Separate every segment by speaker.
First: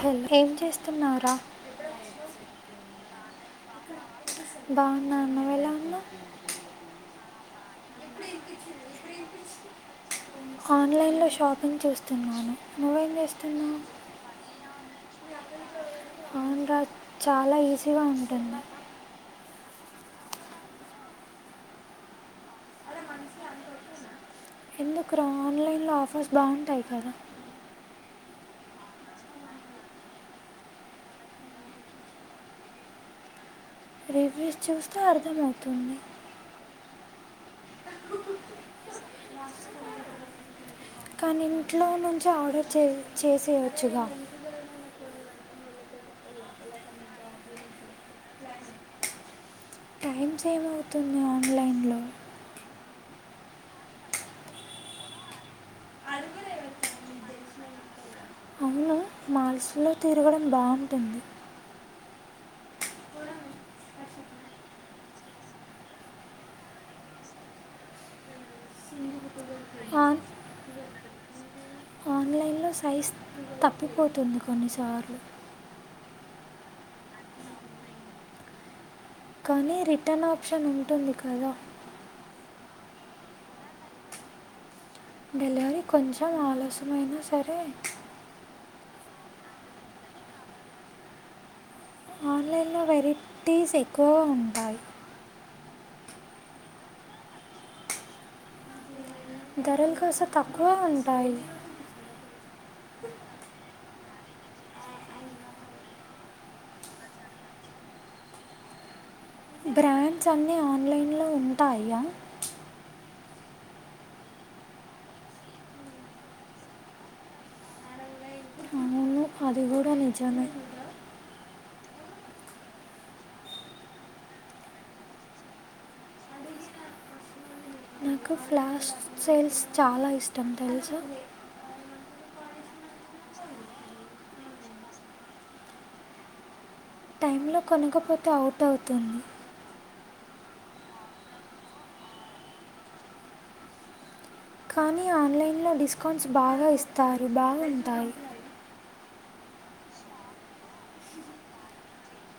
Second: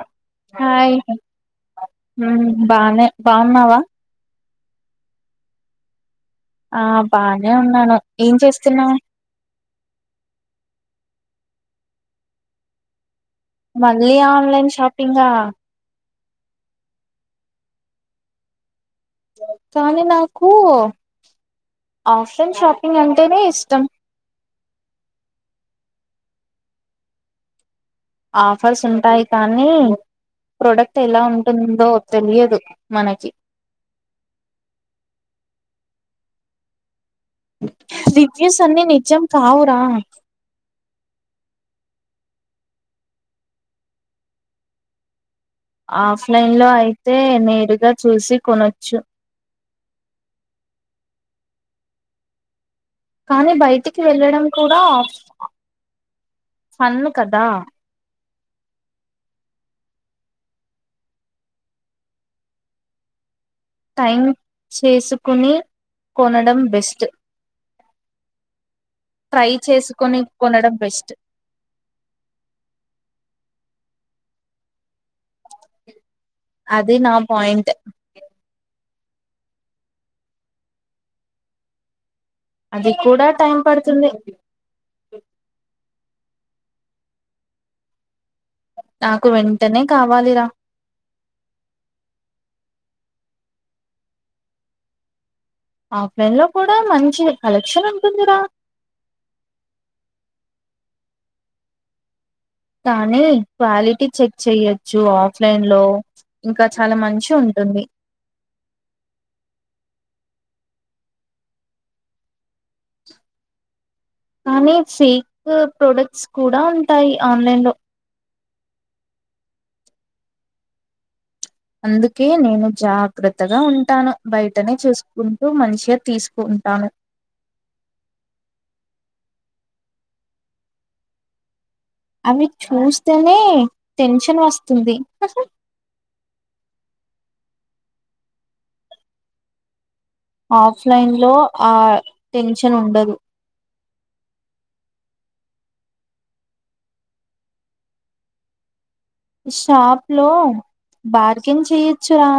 Speaker 1: Hello ఏం
Speaker 2: hi
Speaker 1: చేస్తున్నావురా
Speaker 2: మ్మ్ బానే బాగున్నావా
Speaker 1: బాగున్నా నువ్వు ఎలా వున్నావ్
Speaker 2: ఆ బానే ఉన్నాను ఏం చేస్తున్నావ్
Speaker 1: ఏం చేస్తున్నాను నువ్వేం జేస్తు
Speaker 2: మళ్ళీ ఆన్లైన్ షాపింగా
Speaker 1: అవును రా చాలా ఈజీగా ఉంటుంది
Speaker 2: కానీ నాకు ఆఫ్ లైన్ షాపింగ్ అంటేనే ఇష్టం
Speaker 1: ఎందుకు రా ఆన్లైన్లో ఆఫర్స్ బాగుంటాయి కదా
Speaker 2: ఆఫర్స్ ఉంటాయి కానీ ప్రోడక్ట్ ఎలా ఉంటుందో తెలియదు మనకి
Speaker 1: రివ్యూస్ చూస్తే అర్థమవుతుంది
Speaker 2: రివ్యూస్ అన్నీ నిజం కావురా
Speaker 1: ట్లో నుంచి ఆర్డర్ చే చేసేయొచ్చుగా
Speaker 2: ఆఫ్ లైన్ లో అయితే నేరుగా చూసి కొనొచ్చు
Speaker 1: టైమ్ సెవ్ అవుతుంది ఆన్లైన్లో
Speaker 2: కానీ బయటికి వెళ్ళడం కూడా సన్నలు కదా
Speaker 1: అవున మాల్స్ లో తిరగడం బాగుంటుంది
Speaker 2: టైం చేసుకుని కొనడం బెస్ట్ ట్రై
Speaker 1: ఆన్
Speaker 2: చేసుకుకొని కొనడం బెస్ట్ స
Speaker 1: కింద సైజు తప్పుపోతుంది కొన్నిసార్లు
Speaker 2: అది నా పాయింట్
Speaker 1: కానీ రిటర్న్ ఆప్షన్ ఉంటుంది కదా
Speaker 2: అది కూడా టైం పడుతుంది
Speaker 1: డెలివరీ కొంచెం ఆలస్యమైనా సరే
Speaker 2: నాకు వెంటనే కావాలిరా
Speaker 1: ఆన్లైన్లో వెరైటీస్ ఎక్కువ ఉంటాయి
Speaker 2: ఆఫ్లైన్ లో కూడా మంచి కలెక్షన్ ఉంటుందిరా
Speaker 1: ధరలు కాస్త తక్కువ ఉంటాయి
Speaker 2: పానీ వ్యాలిట్ చెక్ చెయొచ్చు ఆఫ్లైన్ లో ఇంకా చాలా మంచి ఉంటుంది
Speaker 1: కొన్ని ఆన్లైన్లో ఉంటాయా
Speaker 2: కానీ ఫేక్ ప్రొడక్ట్స్ కూడా ఉంటాయి ఆన్లైన్ లో
Speaker 1: అదిగూడ నిజామే
Speaker 2: అందుకే నేను జాగ్రత్తగా ఉంటాను బయటనే చూసుకుంటూ మంచిగా తీసుకుంటాను
Speaker 1: నాకు ఫ్లాస్ సేల్స్ చాలా ఇష్టం తెలుసా
Speaker 2: అవి చూస్తేనే టెన్షన్ వస్తుంది
Speaker 1: టైంలో కొనకపోతే అవుట్ అవుతుంది
Speaker 2: ఆఫ్లైన్ లో ఆ టెన్షన్ ఉండదు
Speaker 1: కానీ ఆన్లైన్లో డిస్కౌంట్స్ బాగా ఇస్తారు బాగుంటాయి
Speaker 2: షాప్ లో బార్గెన్ చేయచ్చురా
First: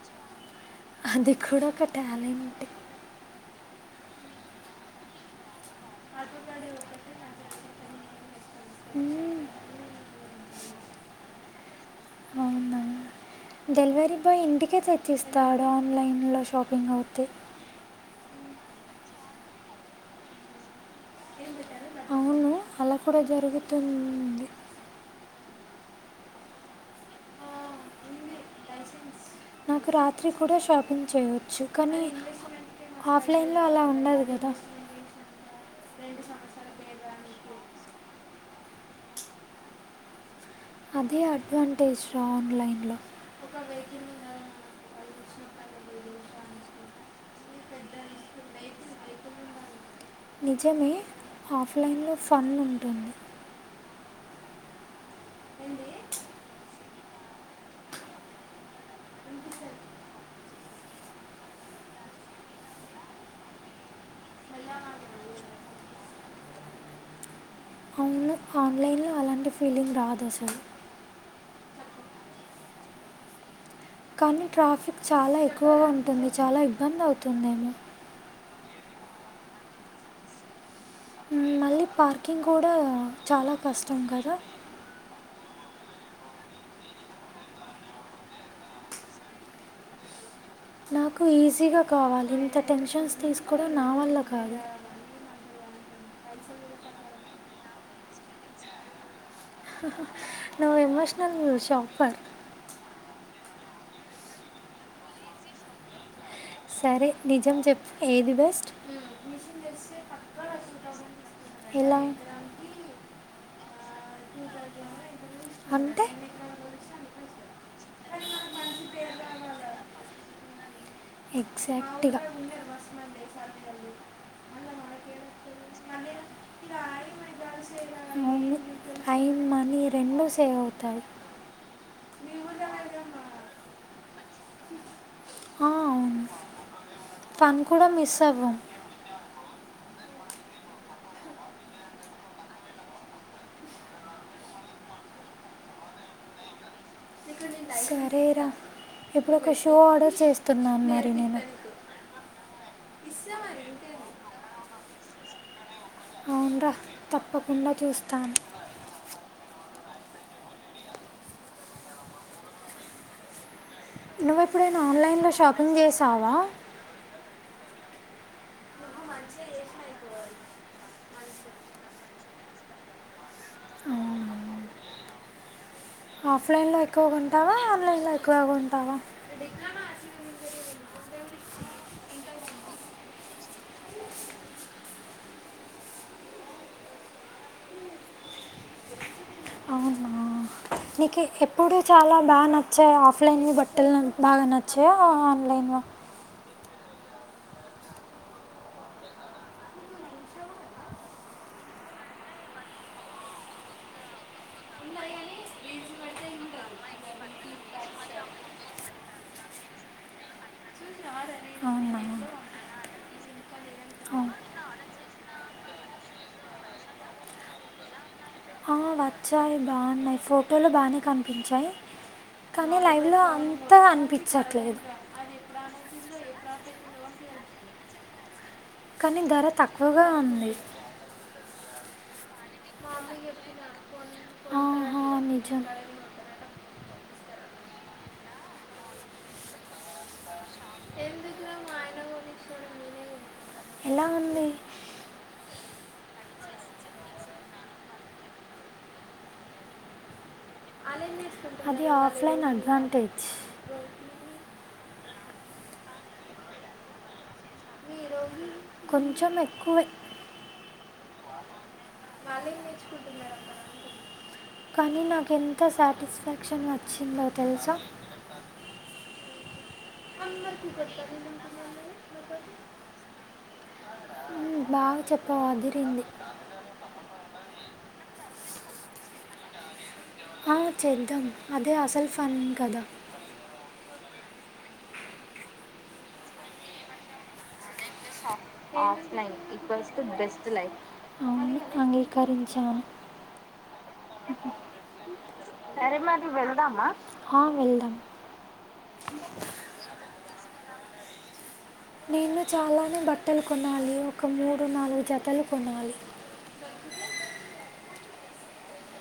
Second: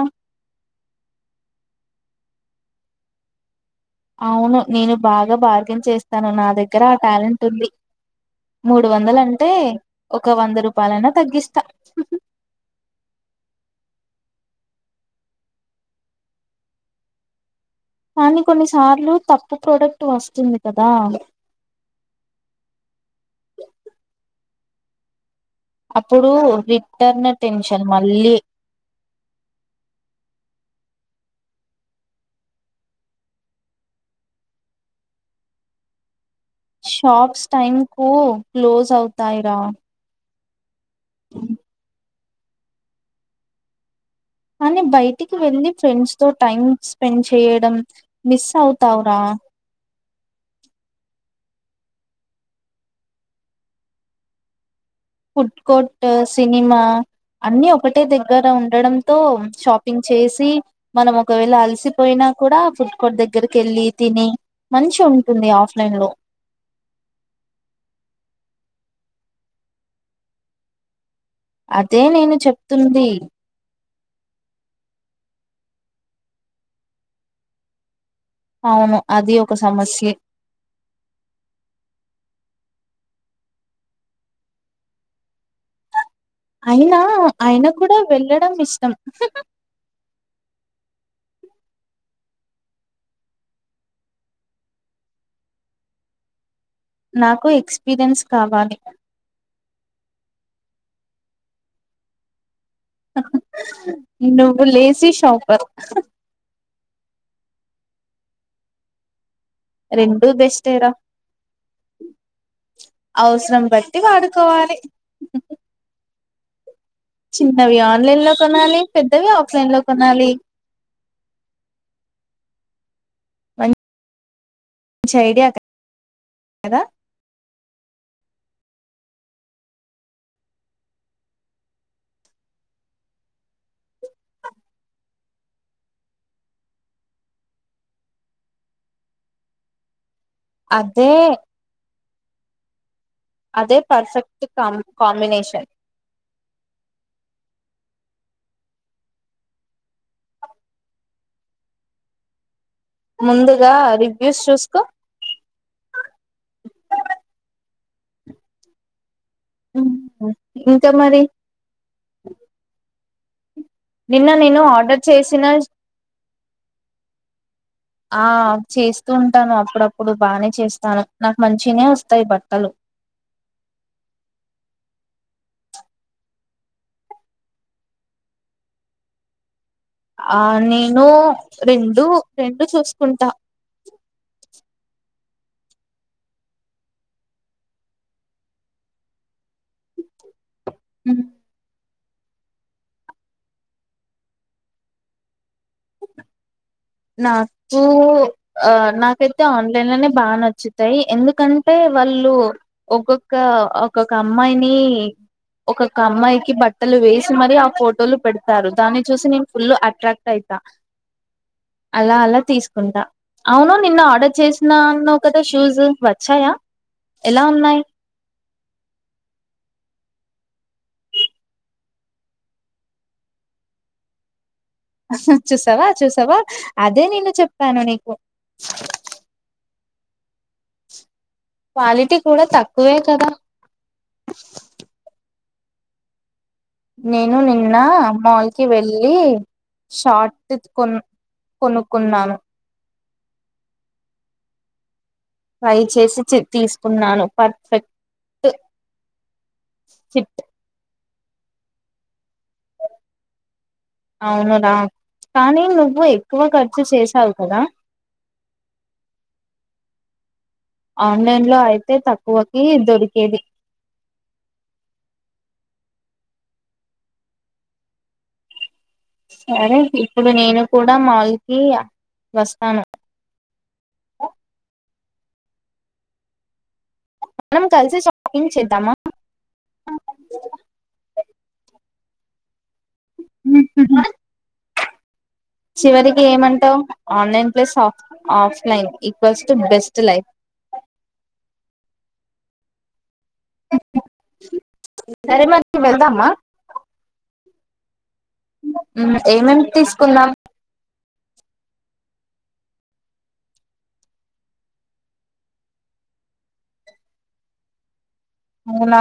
Speaker 1: అది కూడా ఒక టాలెంట్
Speaker 2: అవును నేను బాగా బార్గెన్ చేస్తాను నా దగ్గర ఆ టాలెంట్ ఉంది మూడు వందలు అంటే ఒక్ ఒక వంద రూపాయలైనా తగ్గిస్తా
Speaker 1: అవునా డెలివరీ బాయ్ ఇంటికే తెచ్చిస్తాడు ఆన్లైన్లో షాపింగ్ అవుతే
Speaker 2: కానీ కొన్నిసార్లు తప్పు ప్రొడక్ట్ వస్తుంది కదా
Speaker 1: అవును అలా కూడా జరుగుతుంది
Speaker 2: అప్పుడు రిటర్న్ టెన్షన్ మళ్ళీ
Speaker 1: నాకు రాత్రి కూడా షాపింగ్ చేయచ్చు కానీ ఆఫ్లైన్లో అలా ఉండదు కదా
Speaker 2: షాప్స్ టైమ్ కు క్లోజ్ అవుతాయిరా
Speaker 1: అదే అడ్వాంటేజ్ ఆన్లైన్లో
Speaker 2: కాని బయటికి వెళ్ళి ఫ్రెండ్స్ తో టైం స్పెండ్ చేయడం మిస్ అవుతావురా
Speaker 1: నిజమే ఆఫ్లైన్లో ఫన్ ఉంటుంది
Speaker 2: ఫుడ్ కోర్ట్ సినిమా అన్ని ఒకటే దగ్గర ఉండడంతో షాపింగ్ చేసి మనం ఒకవేళ అలసిపోయినా కూడా ఫుడ్ కోర్ట్ దగ్గరికి వెళ్ళి తిని మంచి ఉంటుంది ఆఫ్లైన్ లో
Speaker 1: నాకు ఆన్లైన్లో అలాంటి ఫీలింగ్ రాదు అసలు
Speaker 2: అదే నేను చెప్తుంది
Speaker 1: కానీ ట్రాఫిక్ చాలా ఎక్కువగా ఉంటుంది చాలా ఇబ్బంది అవుతుందేమో
Speaker 2: అవును అది ఒక సమస్యే
Speaker 1: మళ్ళీ పార్కింగ్ కూడా చాలా కష్టం కదా
Speaker 2: అయినా ఆయిన కూడా వెళ్ళడం ఇష్టం
Speaker 1: నాకు ఈజీగా కావాలి ఇంత టెన్షన్స్ తీసుకోవడం నా వల్ల కాదు
Speaker 2: నాకు ఎక్స్పీరియన్స్ కావాలి
Speaker 1: నువ్ ఎమోషనల్ షాపర్
Speaker 2: నువ్వు లేజి షాపర్
Speaker 1: సరే నిజం చెప్పు ఏది బెస్ట్
Speaker 2: రెండూ బెస్ట్ ఏరా
Speaker 1: ఎలా
Speaker 2: అవస్ రంబట్ ఉత్తిగా పడుకోవాలి
Speaker 1: అంటే
Speaker 2: చిన్నవి ఆన్లైన్ లో కొనాలి పెద్దవి ఆఫ్లైన్ లో కొనాలి
Speaker 1: ఎక్సాక్టుగా
Speaker 2: మ మంచి ఐడియా కదా
Speaker 1: టైమ్ మనీ రెండు సేవ్ అవుతాయి ఆ అవును ఫన్ కూడా మిస్ అవ్వం
Speaker 2: అదే అదే పర్ఫెక్ట్ కాంబ్ కాంబినేషన్
Speaker 1: సరేరా ఇప్పుడొక షూ ఆర్డర్ చేస్తున్నాను మరి నేను
Speaker 2: ముందుగా రివ్యూస్ చూసుకో
Speaker 1: అవునురా తప్పకుండా చూస్తాను
Speaker 2: ఇంకా మరి నిన్న నేను
Speaker 1: నువ్వెప్పుడైనా
Speaker 2: ఆర్డర్
Speaker 1: ఆన్లైన్ లో
Speaker 2: చేసిన
Speaker 1: షాపింగ్ చేసావా
Speaker 2: ఆ చేస్తూ ఉంటాను అప్పుడప్పుడు బానే చేస్తాను నాకు మంచిగనేవస్తాయి బట్టలు
Speaker 1: అవునా. ఆఫ్లైన్లో ఎక్కువగా కొంటావా ఆన్లైన్లో ఎక్కువగా కొంటావా
Speaker 2: ఆ నేను రెండు రెండు చూసుకుంటా
Speaker 1: నికి ఎప్పుడు చాలా బాగా నచ్చాయి ఆఫ్లైన్వి బట్టలు బాగా నచ్చాయి ఆన్లైన్వ
Speaker 2: నాకు ఆ నాకైతే ఆన్లైన్ లనే బాగా నచ్చుతాయి ఎందుకంటే వాళ్ళు ఒక్కొక్క ఒక్కొక్క అమ్మాయిని ఒక్కొక్క అమ్మాయికి బట్టలు వేసి మరీ ఆ ఫోటోలు పెడతారు దాన్ని చూసి నేను ఫుల్ అట్రాక్ట్ అయితా
Speaker 1: అవునా
Speaker 2: అలా అలా తీసుకుంటా అవును నిన్న
Speaker 1: అవును.
Speaker 2: ఆర్డర్ చేసిన అన్నవ్ కదా షూజ్ వచ్చాయా ఎలా ఉన్నాయ్
Speaker 1: నచ్చయి బాగున్నాయి ఫోటోలో బానే కనిపించాయి కానీ లైవ్లో అంతా అనిపించట్లేదు
Speaker 2: చూసావా చూసావా అదే నేను చెప్పానూ నీకు
Speaker 1: కానీ ధర తక్కువగా ఉంది
Speaker 2: క్వాలిటీ కూడా తక్ పోయ కదా
Speaker 1: పచ్చ
Speaker 2: నేను నిన్న మాల్ కి వెళ్ళి షార్ట్ కొన్ కొనుక్కున్నాను
Speaker 1: ఎలా ఉంది
Speaker 2: ట్రై చేసి చెక్ తీసుకున్నాను పర్ఫెక్ట్ ఫిట్
Speaker 1: అది ఆఫ్లైన్ అడ్వాంటేజ్
Speaker 2: అవునురా కానీ నువ్వు ఎక్కువ ఖర్చు చేసావు కదా
Speaker 1: కొంచెం ఎక్కువె
Speaker 2: ఆన్లైన్ లో అయి
Speaker 1: కానీ నాకెన్ త సాటిస్ఫాక్షన్ వచ్చిందో తెలుసా
Speaker 2: సరే ఇప్పుడు నేను కూడా మాల్ కి వస్తాను
Speaker 1: బాగ చెప్ ఆ అదిరింది
Speaker 2: మనం కలిసి షాపింగ్ చేద్దామా
Speaker 1: ఆ చేద్దాం అదే అసలు ఫన్ కదా
Speaker 2: హు చివరికి ఏమంటావు online place of of
Speaker 1: offline equals to best life అవును అంగీకరించాను
Speaker 2: సరే మరి వెళ్దామా
Speaker 1: హా వెళ్దాం
Speaker 2: ఉ ఏమేమి తీసుకుందాం
Speaker 1: నేను చాలానే బట్టలు కొనాలి ఒక మూడు నాలుగు జతలు కొనాలి
Speaker 2: అవునా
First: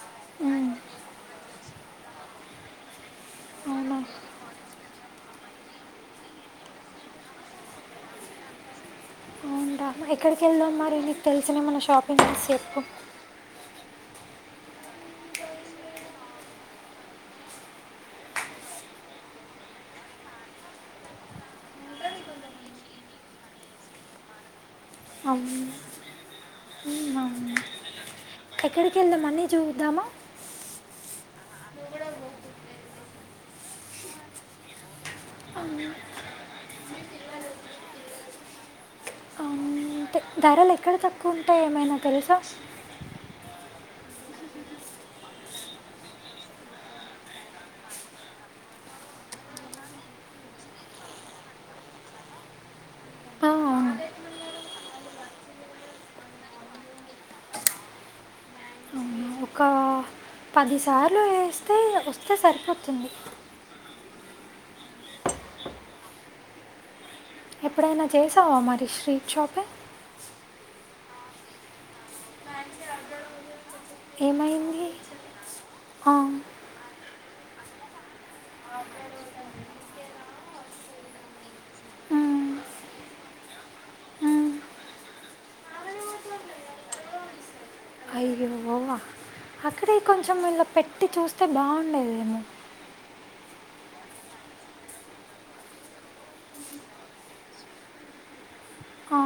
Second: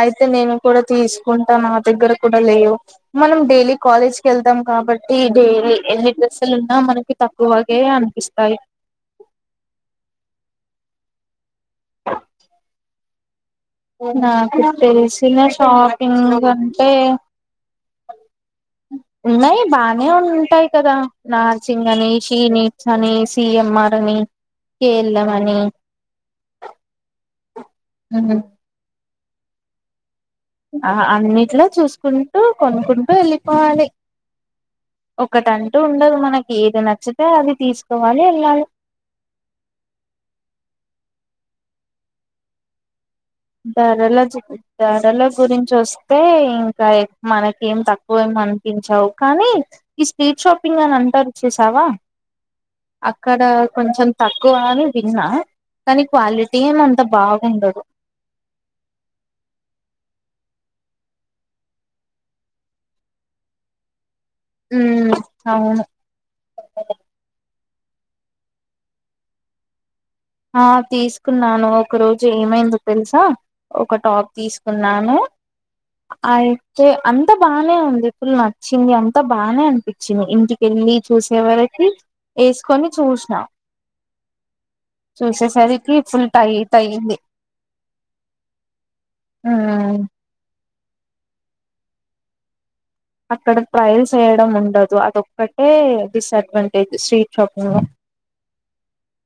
Speaker 2: అయితే నేను
Speaker 1: ఉమ్,
Speaker 2: కూడా తీస్ కుంటా నా దగ్గర కూడా లేవు మనం డైలీ
Speaker 1: అవునా
Speaker 2: కాలేజ్ కి వెళ్దాం కాబట్టి డేలీ ఎన్ని డ్రెస్సులు ఉన్నా మనకి తక్కువగే అనిపిస్తాయి
Speaker 1: ఎక్కడికెళ్దాం మరి నీకు తెలిసిన మన షాపింగ్స్ చెప్పు
Speaker 2: నాకు తెలిసిన షాపింగ్ అంటే ఉన్నాయి బానే ఉంటాయి కదా మ్యాచింగ్ అని షీ నిడ్స్ అని సిఎంఆర్ అని కె ల్ యం అని
Speaker 1: అవును ఉమ్, అవును.
Speaker 2: ఉ
Speaker 1: ఎక్కడికి వెళ్దాం అన్ని చూద్దామా
Speaker 2: ఆ అన్నిట్లో చూసుకుంటూ కొనుకుంటూ వెళ్ళిపోవాలి ఒకటంటూ
Speaker 1: అవును.
Speaker 2: ఉండదు మనకి ఏది నచ్చితే అది తీసుకోవాలి వెళ్ళాలి
Speaker 1: అంటే ధరలు ఎక్కడ తక్కువ ఉంటాయి ఏమైనా తెలుసా
Speaker 2: ధరల ధరల గురించి వస్తే ఇంకా మనకి ఏం తక్కువ ఏమనిపించావు కానీ ఈ స్ట్రీట్ షాపింగ్ అని అంటారు చూసావా అక్కడ
Speaker 1: ఆ అవును
Speaker 2: కొంచెం తక్కువ అని విన్నా కానీ క్వాలిటీ ఏమో అంత బాగుండదు
Speaker 1: అవునా ఒక పదిసార్లు వేస్తే వస్తే సరిపోతుంది
Speaker 2: ఉ అవును
Speaker 1: ఎప్పుడైనా చేసావా మరి స్ట్రీట్ షాపే
Speaker 2: ఆ తీసుకున్నాను ఒక రోజు ఏమైందో తెలుసా ఒక టాప్
Speaker 1: ఏమైంది
Speaker 2: తీసుకున్నాను
Speaker 1: ఆ,
Speaker 2: అయితే అంత బానే ఉందిప్పుులు నచ్చింది అంత బానే అనిపించింది ఇంటికెళ్ళి చూసే వరకి
Speaker 1: మ్,
Speaker 2: వేసుకొని చూసినా
Speaker 1: మ్.
Speaker 2: చూసేసరికి ఫుల్ టైట్ అయ్యింది
Speaker 1: అ అక్కడే కొంచెం ఇళ్ళ పెట్ ట్టి చూస్తే బాగుండేదేమో
Speaker 2: అక్కడ ట్రయల్స్ వేయడం ఉండదు అదొక్కటే డిస్అడ్వాంటేజ్ స్ట్రీట్ షాపింగ్ లో
Speaker 1: ఆ,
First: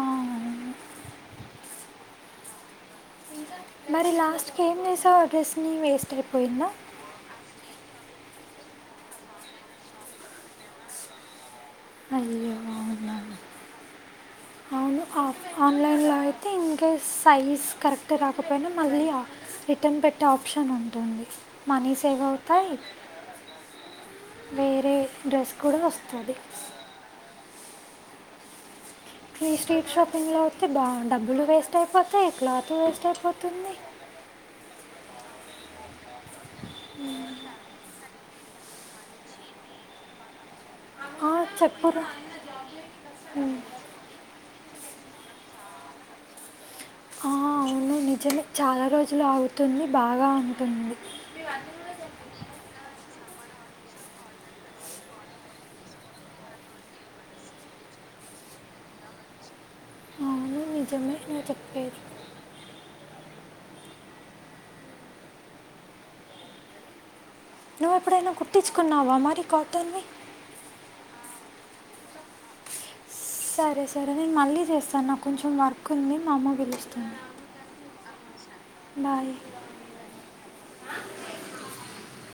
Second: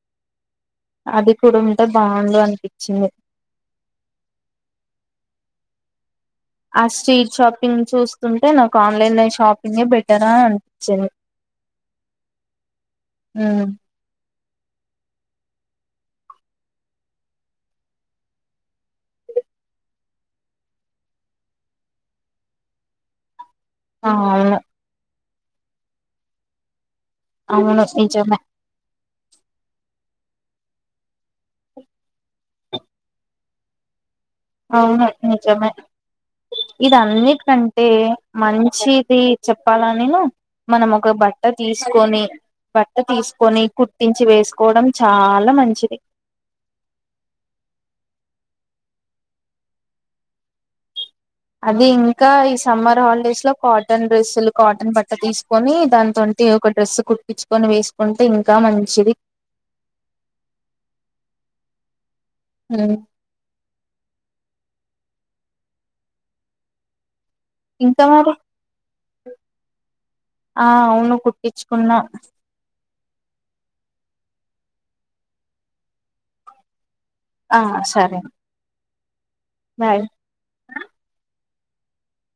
Speaker 2: అది కూడా ఉంటే బాగుండు అనిపించింది
Speaker 1: మరి లాస్ట్కి ఏం చేసావు ఆ డ్రేస్ని వేస్ట్ అయిపోయిందా
Speaker 2: ఆ స్ట్రీట్ షాప్ పింగ్ చూస్తుంటే నాకు ఆన్లైన్లో షాపింగే బెటరాని అనిపించింది
Speaker 1: అయ్యో అవునా అవును ఆన్లైన్లో అయితే ఇన్కేస్ సైజ్ కరెక్ట్ రాకపోయినా మళ్ళీ రిటర్న్ పెట్టే ఆప్షన్ ఉంటుంది మనీ సేవ్ అవుతాయి
Speaker 2: అవును
Speaker 1: వేరే డ్రెస్ కూడా వస్తది
Speaker 2: అవును అది నిజమే
Speaker 1: ఈ స్ట్రీట్ షాపింగ్లో వతే బా డబ్బులు వేస్ట్ అయిపోతాయి క్లాత్ వేస్ట్ అయిపోతుంది
Speaker 2: అవును అది నిజమే ఇది అన్నిటికంటే మంచిది చెప్పాలనిను మనం ఒక
Speaker 1: ఆ,
Speaker 2: బట్ట
Speaker 1: చెప్పురా
Speaker 2: తీసుకొని బట్ట
Speaker 1: ఉమ్.
Speaker 2: తీసుకొని కుట్టించి వేసుక కోవడం చాలా మంచిది
Speaker 1: ఆ అవును నిజమే చాలా రోజులు అగుతుంది బాగా అంటుంది
Speaker 2: అది ఇంకా ఈ సమ్మర్ హాలిడేస్ లో కాటన్ డ్రెస్సులు కాటన్ బట్ట తీసుకొని దానితోంటి ఒక డ్రెస్ కుటుపిచుకొని వేసుకుంటే ఇంకా మంచిది
Speaker 1: అవును నిజమే నువు చెప్పేది
Speaker 2: ఉ ఇంకా
Speaker 1: నువ్వెప్పుడైనా
Speaker 2: మరి
Speaker 1: కుట్టించుకున్నావా మరి కాటన్వి
Speaker 2: టిచ్చుకున్నా
Speaker 1: సరే సరే నేను మళ్ళీ చేస్తాను నాకు కొంచెం వర్క్ ఉంది మా అమ్మ పిలుస్తుంది
Speaker 2: ఆ సరే
Speaker 1: బాయ్
Speaker 2: బాయ్